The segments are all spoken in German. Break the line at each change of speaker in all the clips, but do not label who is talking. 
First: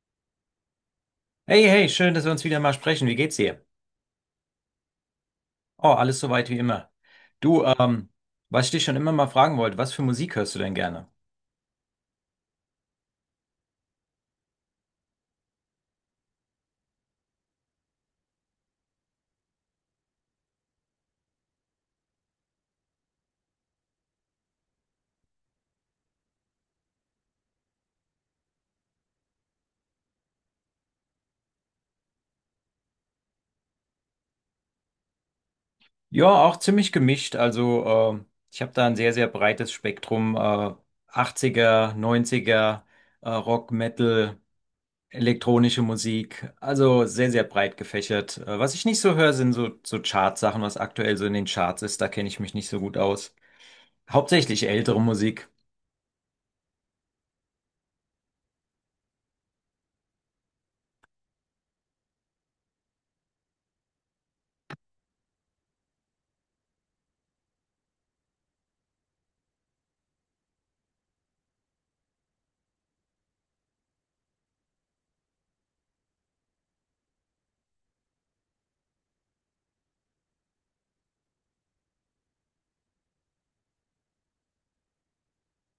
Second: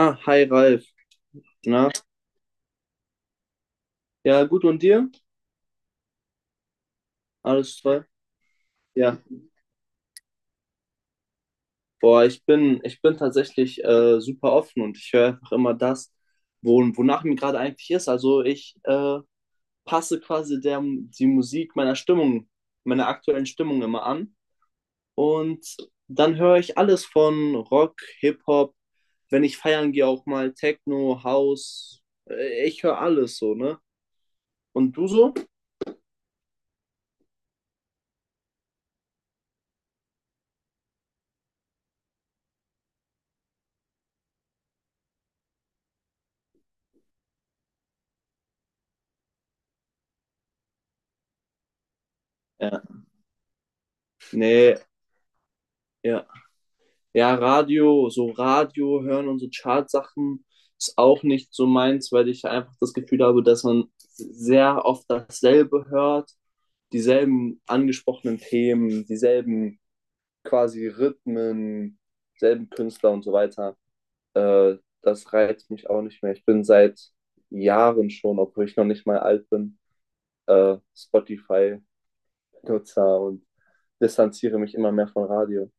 Ah, hi Ralf.
Hey,
Na?
hey, schön, dass wir uns wieder mal sprechen. Wie geht's dir?
Ja, gut und dir?
Oh, alles soweit wie immer. Du,
Alles toll?
was ich dich schon immer
Ja.
mal fragen wollte, was für Musik hörst du denn gerne?
Boah, ich bin tatsächlich super offen und ich höre einfach immer das, wonach mir gerade eigentlich ist. Also ich passe quasi die Musik meiner Stimmung, meiner aktuellen Stimmung immer an. Und dann höre ich alles von Rock, Hip-Hop, wenn ich feiern gehe, auch mal Techno, House. Ich höre alles so, ne? Und du so?
Ja, auch ziemlich gemischt. Also, ich habe da ein sehr, sehr breites Spektrum. 80er, 90er, Rock, Metal, elektronische Musik. Also sehr, sehr breit gefächert. Was ich nicht so höre, sind so, so Chartsachen, was aktuell so in den Charts ist. Da kenne ich mich nicht so
Ja.
gut aus. Hauptsächlich
Nee.
ältere Musik.
Ja. Ja, Radio, so Radio hören und so Chartsachen ist auch nicht so meins, weil ich einfach das Gefühl habe, dass man sehr oft dasselbe hört, dieselben angesprochenen Themen, dieselben quasi Rhythmen, selben Künstler und so weiter. Äh, Das reizt mich auch nicht mehr. Ich bin seit Jahren schon, obwohl ich noch nicht mal alt bin, Spotify-Nutzer und distanziere mich immer mehr von Radio.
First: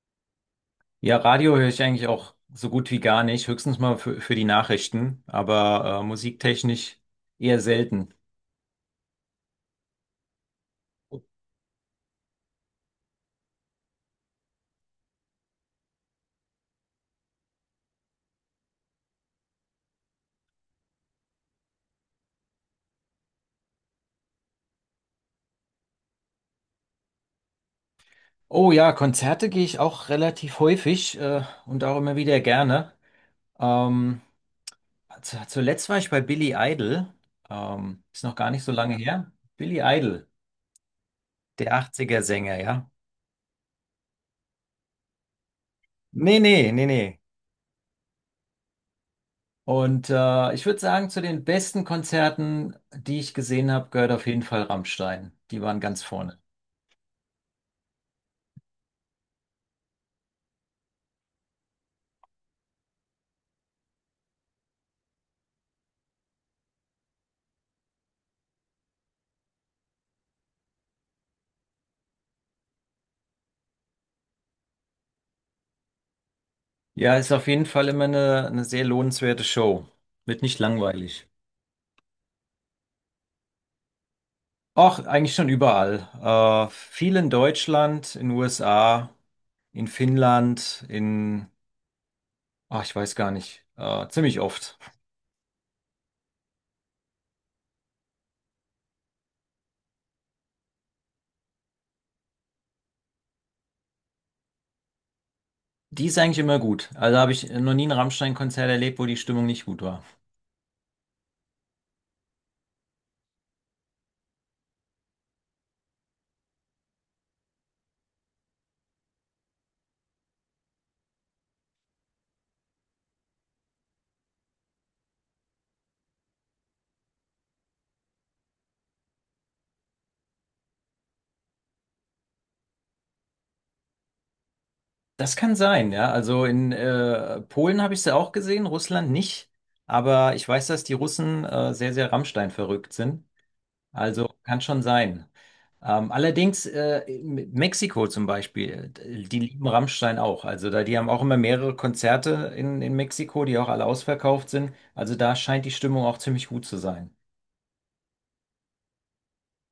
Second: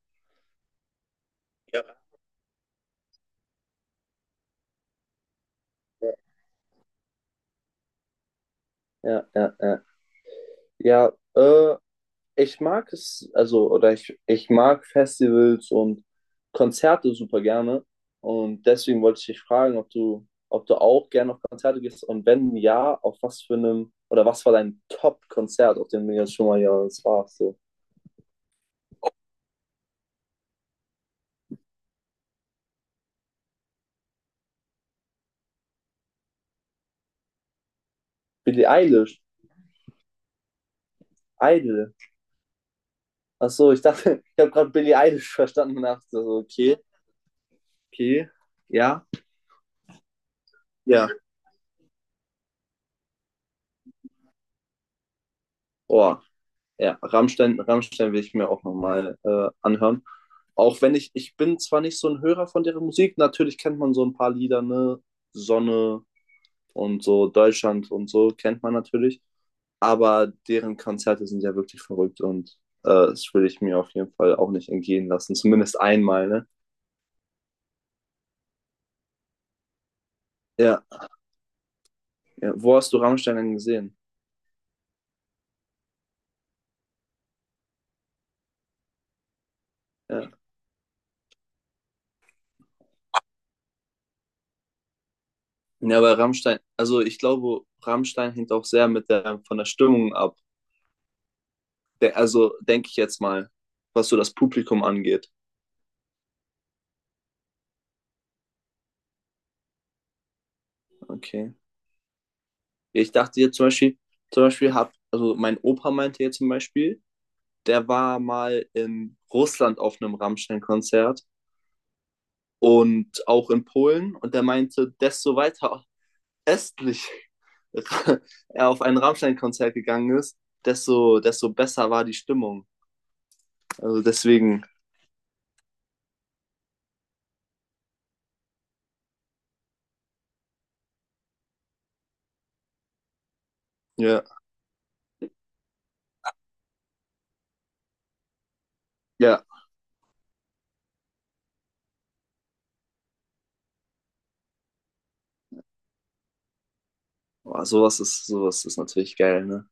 Ja, Radio höre ich
Ja.
eigentlich auch so gut wie gar nicht, höchstens mal für die Nachrichten, aber
Ja,
musiktechnisch eher selten.
ja, ja. Ja, ich mag es, also, oder ich mag Festivals und Konzerte super gerne. Und deswegen wollte ich dich fragen, ob du auch gerne auf Konzerte gehst und wenn ja, auf was für einem, oder was war dein Top-Konzert, auf dem du jetzt schon mal ja, das warst so.
Oh ja, Konzerte gehe ich auch relativ häufig und auch immer wieder gerne. Ähm, zuletzt war ich bei Billy Idol, ist noch gar nicht
Billie
so lange
Eilish,
her. Billy Idol, der
Idol.
80er-Sänger, ja.
Ach so, ich dachte, ich habe gerade Billie Eilish verstanden und dachte so,
Nee, nee,
okay,
nee, nee.
okay, ja,
Und ich würde
ja,
sagen, zu den besten Konzerten, die ich gesehen habe, gehört auf jeden Fall Rammstein. Die waren ganz
boah.
vorne.
Ja, Rammstein, Rammstein will ich mir auch nochmal anhören. Auch wenn ich, ich bin zwar nicht so ein Hörer von deren Musik, natürlich kennt man so ein paar Lieder, ne? Sonne und so, Deutschland und so, kennt man natürlich. Aber deren Konzerte sind ja wirklich verrückt und das will ich mir auf jeden Fall auch nicht entgehen lassen. Zumindest einmal, ne?
Ja, ist auf jeden Fall immer eine sehr lohnenswerte Show. Wird nicht
Ja.
langweilig.
Ja. Wo hast du Rammstein denn gesehen?
Ach, eigentlich schon überall. Viel in Deutschland, in USA, in
Ja.
Finnland, ach, ich weiß gar nicht, ziemlich oft.
Ja, aber Rammstein, also ich glaube, Rammstein hängt auch sehr mit der, von der Stimmung ab. De Also denke ich jetzt mal, was so das Publikum angeht.
Die ist eigentlich immer gut. Also habe ich noch nie ein Rammstein-Konzert erlebt, wo die Stimmung nicht gut war.
Okay. Ich dachte jetzt zum Beispiel, also mein Opa meinte jetzt zum Beispiel, der war mal in Russland auf einem Rammstein-Konzert und auch in Polen und der meinte, desto weiter östlich er auf ein Rammstein-Konzert gegangen ist, desto besser war die Stimmung. Also deswegen,
Das kann sein, ja. Also in Polen habe ich sie auch gesehen, Russland nicht. Aber ich weiß, dass die Russen sehr, sehr Rammstein verrückt sind.
ja,
Also kann schon sein. Allerdings in Mexiko zum Beispiel, die
ja,
lieben Rammstein auch. Also da, die haben auch immer mehrere Konzerte in Mexiko, die auch alle ausverkauft sind. Also da scheint die Stimmung auch ziemlich gut zu sein.
oh, sowas ist natürlich geil, ne?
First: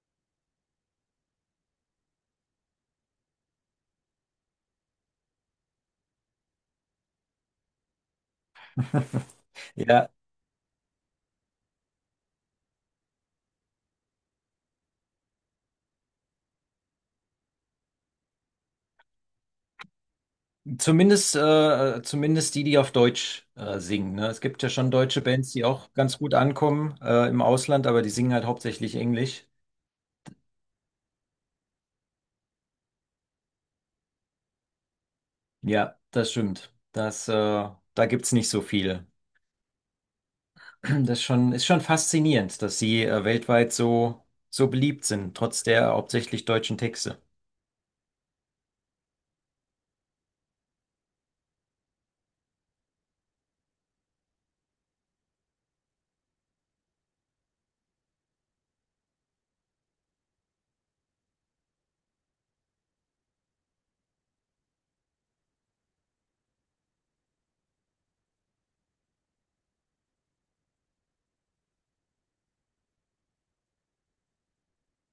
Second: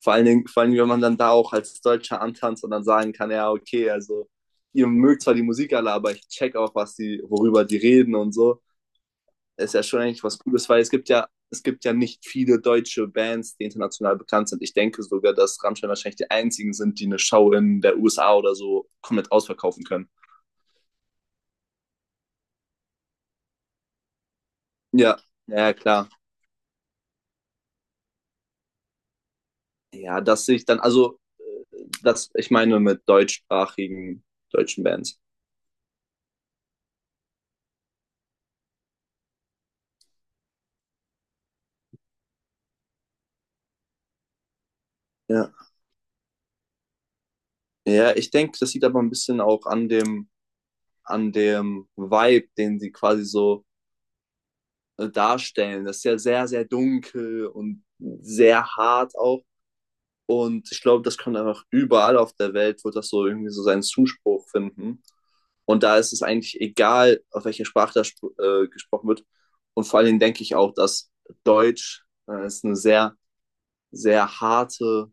Vor allen Dingen, wenn man dann da auch als Deutscher antanzt und dann sagen kann, ja, okay, also ihr mögt zwar die Musik alle, aber ich check auch, was die, worüber die reden und so. Ist ja schon
Ja,
eigentlich was Cooles, weil es gibt ja nicht viele deutsche Bands, die international bekannt sind. Ich denke sogar, dass Rammstein wahrscheinlich die einzigen sind, die eine Show in der USA oder so komplett ausverkaufen können.
zumindest, zumindest die, die auf Deutsch singen. Ne? Es gibt ja schon
Ja,
deutsche Bands, die
ja, ja,
auch
klar.
ganz gut ankommen im Ausland, aber die singen halt hauptsächlich Englisch.
Ja, dass ich dann, also, das, ich meine mit deutschsprachigen deutschen Bands.
Ja, das stimmt. Da gibt's nicht so viel. Das ist schon faszinierend, dass sie weltweit so, so beliebt sind,
Ja,
trotz der hauptsächlich deutschen Texte.
ja ich denke, das liegt aber ein bisschen auch an dem Vibe, den sie quasi so darstellen. Das ist ja sehr, sehr dunkel und sehr hart auch. Und ich glaube, das kommt einfach überall auf der Welt, wird das so irgendwie so seinen Zuspruch finden. Und da ist es eigentlich egal, auf welcher Sprache das gesprochen wird. Und vor allen Dingen denke ich auch, dass Deutsch ist eine sehr, sehr harte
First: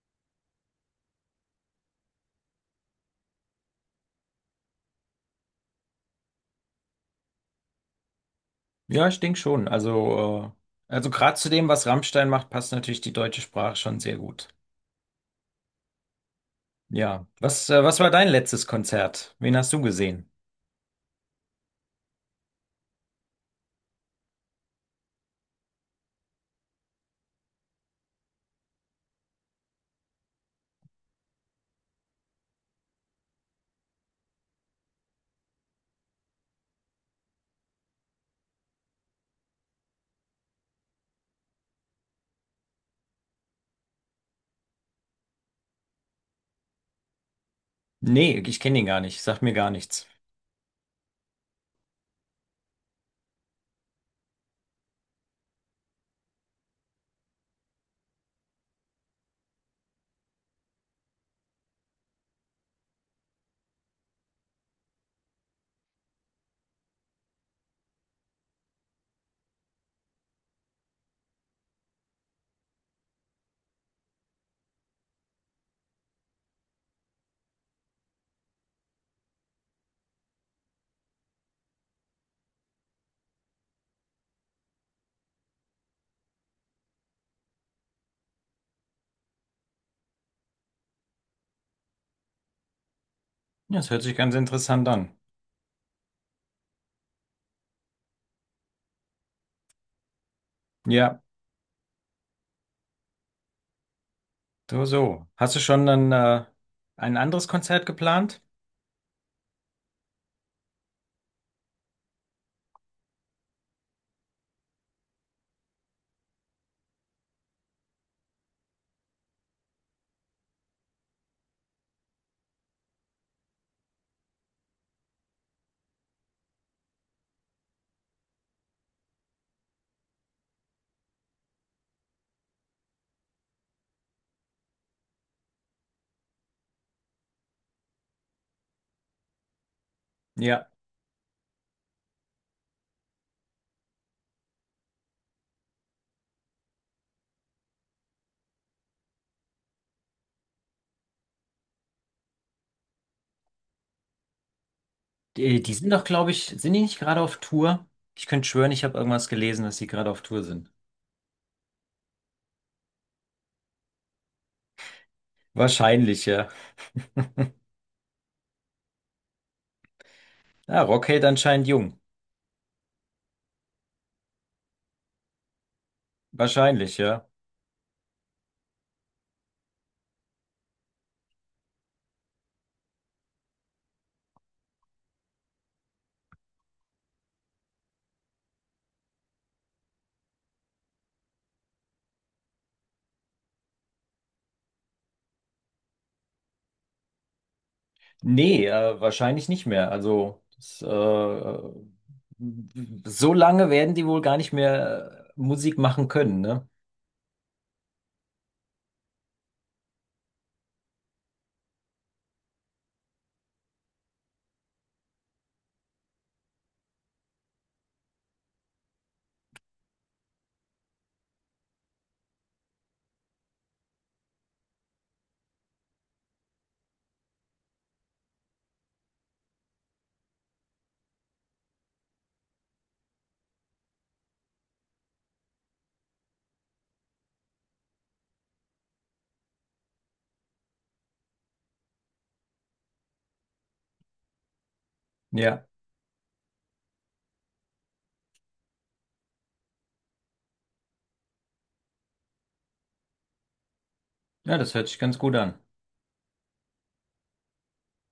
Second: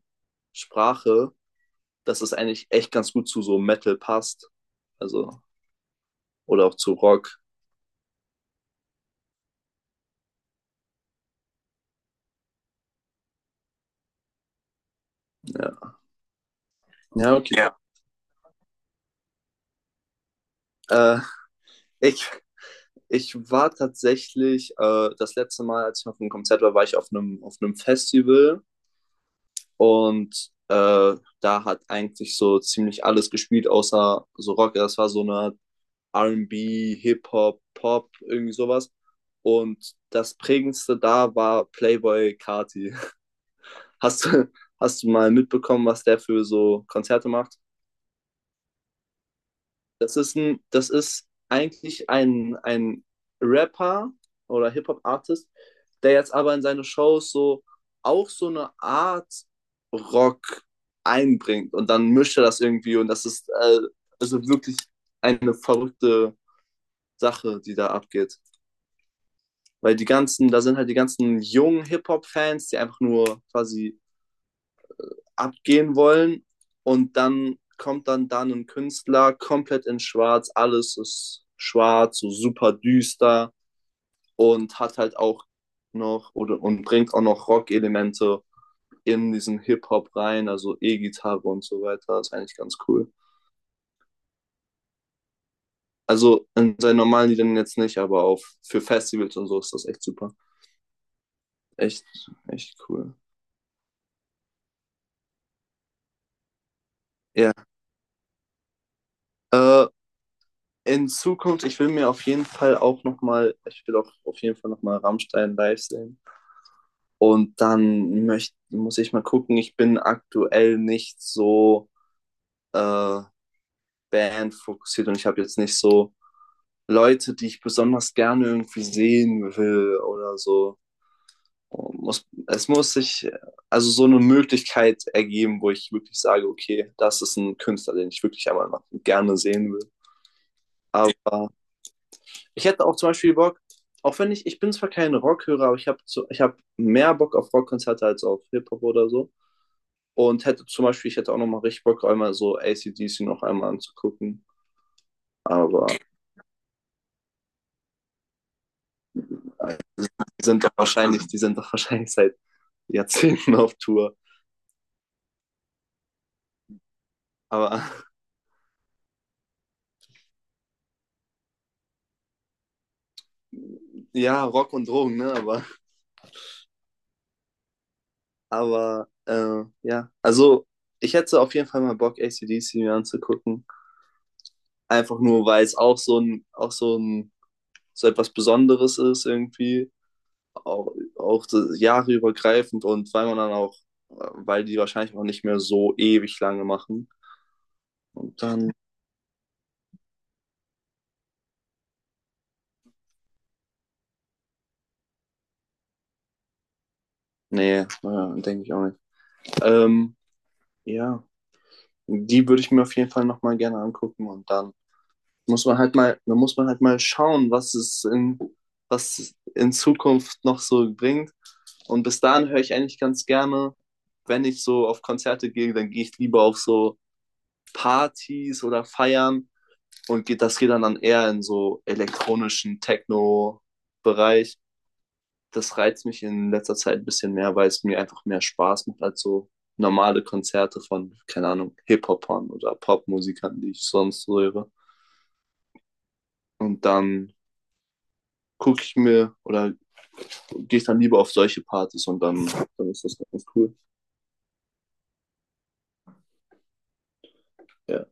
Sprache, dass es eigentlich echt ganz gut zu so Metal passt. Also, oder auch zu Rock.
Ja, ich denke schon. Also gerade zu dem, was Rammstein macht, passt natürlich die deutsche Sprache schon sehr gut.
Ja,
Ja.
ja okay.
Was,
Ja.
was war dein letztes Konzert? Wen hast du gesehen?
Äh, Ich, ich war tatsächlich, das letzte Mal, als ich auf einem Konzert war, war ich auf einem Festival und da hat eigentlich so ziemlich alles gespielt, außer so Rock. Das war so eine R&B, Hip-Hop, Pop, irgendwie sowas. Und das prägendste da war Playboy Carti. Hast du, hast du mal mitbekommen, was der für so Konzerte macht?
Nee, ich kenne ihn gar nicht. Sagt mir gar nichts.
Das ist ein, das ist eigentlich ein Rapper oder Hip-Hop-Artist, der jetzt aber in seine Shows so auch so eine Art Rock einbringt und dann mischt er das irgendwie und das ist also wirklich eine verrückte Sache, die da abgeht. Weil die ganzen, da sind halt die ganzen jungen Hip-Hop-Fans, die einfach nur quasi abgehen wollen. Und dann kommt dann da ein Künstler komplett in schwarz, alles ist schwarz, so super düster und hat halt auch noch oder und bringt auch noch Rock-Elemente in diesen Hip-Hop rein, also E-Gitarre und so weiter. Das ist eigentlich ganz cool.
Ja, das hört sich ganz interessant an.
Also in seinen normalen Liedern jetzt nicht, aber auf für Festivals und so ist das echt super.
Ja,
Echt, echt cool.
so, so. Hast du schon dann, ein anderes
Ja.
Konzert geplant?
Yeah. In Zukunft, ich will mir auf jeden Fall auch nochmal, ich will auch auf jeden Fall nochmal Rammstein live sehen. Und dann muss ich mal gucken, ich bin aktuell nicht so äh, bandfokussiert und ich habe jetzt nicht so Leute, die ich besonders gerne irgendwie sehen will oder so. Es muss sich also so eine Möglichkeit ergeben, wo ich wirklich sage, okay, das ist ein Künstler, den ich wirklich einmal mal gerne sehen will.
Ja.
Aber ich hätte auch zum Beispiel Bock, auch wenn ich, ich bin zwar kein Rockhörer, aber ich hab mehr Bock auf Rockkonzerte als auf Hip-Hop oder so. Und ich hätte auch nochmal richtig Bock, einmal so ACDC noch einmal anzugucken.
Die, die
Aber
sind doch, glaube ich, sind die nicht gerade auf Tour? Ich könnte schwören, ich habe irgendwas gelesen, dass
äh,
sie gerade auf Tour sind.
die sind doch wahrscheinlich seit Jahrzehnten auf Tour.
Wahrscheinlich, ja.
Aber
Ja, Rockade anscheinend jung.
ja, Rock und Drogen, ne?
Wahrscheinlich, ja.
Aber ja, also ich hätte auf jeden Fall mal Bock, ACDC mir anzugucken. Einfach nur, weil es auch so ein, so etwas Besonderes ist irgendwie. Auch jahreübergreifend und weil man dann auch, weil die wahrscheinlich auch nicht mehr so ewig lange machen. Und
Nee,
dann,
wahrscheinlich nicht mehr. Also, so lange werden die wohl gar nicht mehr Musik machen können, ne?
nee, naja, denke ich auch nicht. Ähm, ja, die würde ich mir auf jeden Fall nochmal gerne angucken und dann muss man halt mal, dann muss man halt mal schauen, was in Zukunft noch so bringt. Und bis dahin höre ich eigentlich ganz gerne, wenn ich so auf Konzerte gehe, dann gehe ich lieber auf so Partys oder Feiern und das geht dann eher in so elektronischen Techno-Bereich. Das reizt mich in letzter Zeit ein bisschen mehr, weil es mir einfach mehr Spaß macht als so normale Konzerte von, keine Ahnung, Hip-Hopern oder Popmusikern, die ich sonst so höre.
Ja.
Und dann gucke ich mir oder gehe ich dann lieber auf solche Partys und dann ist das ganz cool.
Ja, das hört sich ganz gut an.
Ja.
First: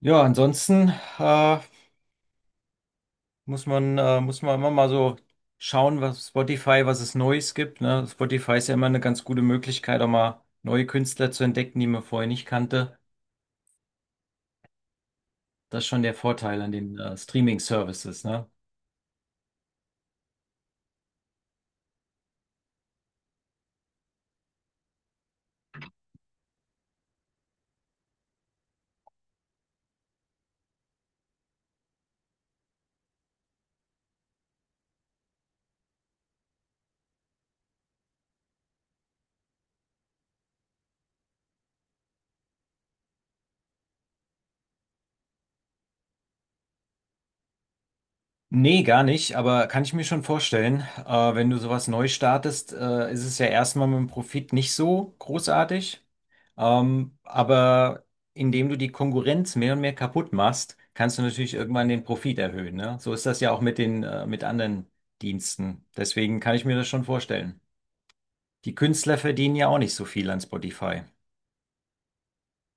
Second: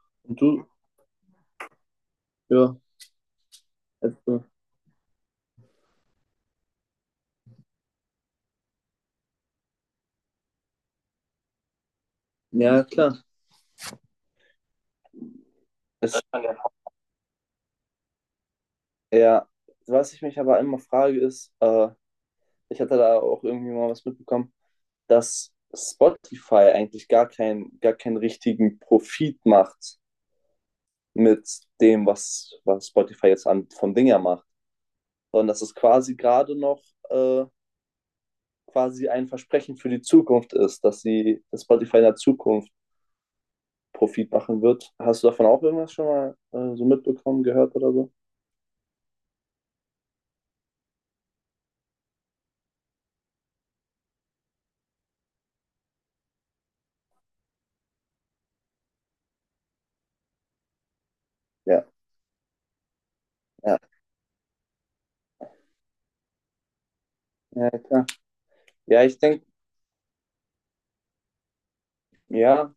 Ja,
Und du?
ansonsten, äh,
Ja,
Muss
etwa.
man immer mal so schauen, was Spotify, was es Neues gibt, ne? Spotify ist ja immer eine ganz gute Möglichkeit, auch mal neue Künstler zu entdecken, die man vorher nicht
Ja,
kannte.
klar.
Das ist schon der
Es,
Vorteil an den Streaming-Services, ne?
ja, was ich mich aber immer frage ist, ich hatte da auch irgendwie mal was mitbekommen, dass Spotify eigentlich gar, kein, gar keinen richtigen Profit macht mit dem, was Spotify jetzt an, von Dinger macht, sondern dass es quasi gerade noch äh, quasi ein Versprechen für die Zukunft ist, dass Spotify in der Zukunft Profit machen wird. Hast du davon auch irgendwas schon mal so mitbekommen, gehört oder so?
Nee, gar nicht, aber kann ich mir schon vorstellen, wenn du sowas neu startest, ist es ja erstmal mit dem Profit nicht so großartig. Aber indem du die Konkurrenz mehr und mehr kaputt machst, kannst du natürlich
Ja,
irgendwann den Profit erhöhen, ne? So ist das ja auch mit
ja,
den, mit anderen Diensten. Deswegen kann ich mir das schon vorstellen.
ja, klar.
Die
Ja,
Künstler
ich denke,
verdienen ja auch nicht so viel an Spotify.
ja,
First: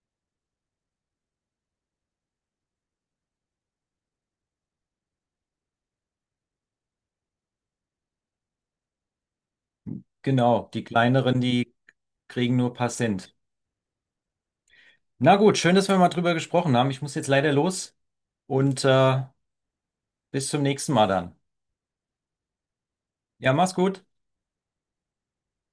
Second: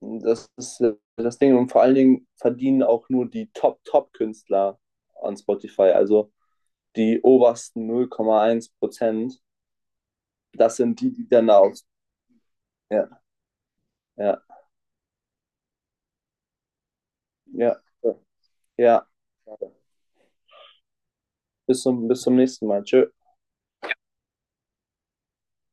das ist das Ding. Und vor allen Dingen verdienen auch nur die Top-Top-Künstler an Spotify, also die obersten 0,1%.
Genau,
Das
die
sind die, die
kleineren,
dann
die
aus.
kriegen nur ein paar
Ja,
Cent.
ja.
Na gut, schön, dass wir mal drüber gesprochen haben. Ich muss jetzt leider
Ja,
los und
ja.
bis zum nächsten Mal dann.
Bis zum nächsten Mal. Tschö.
Ja, mach's gut.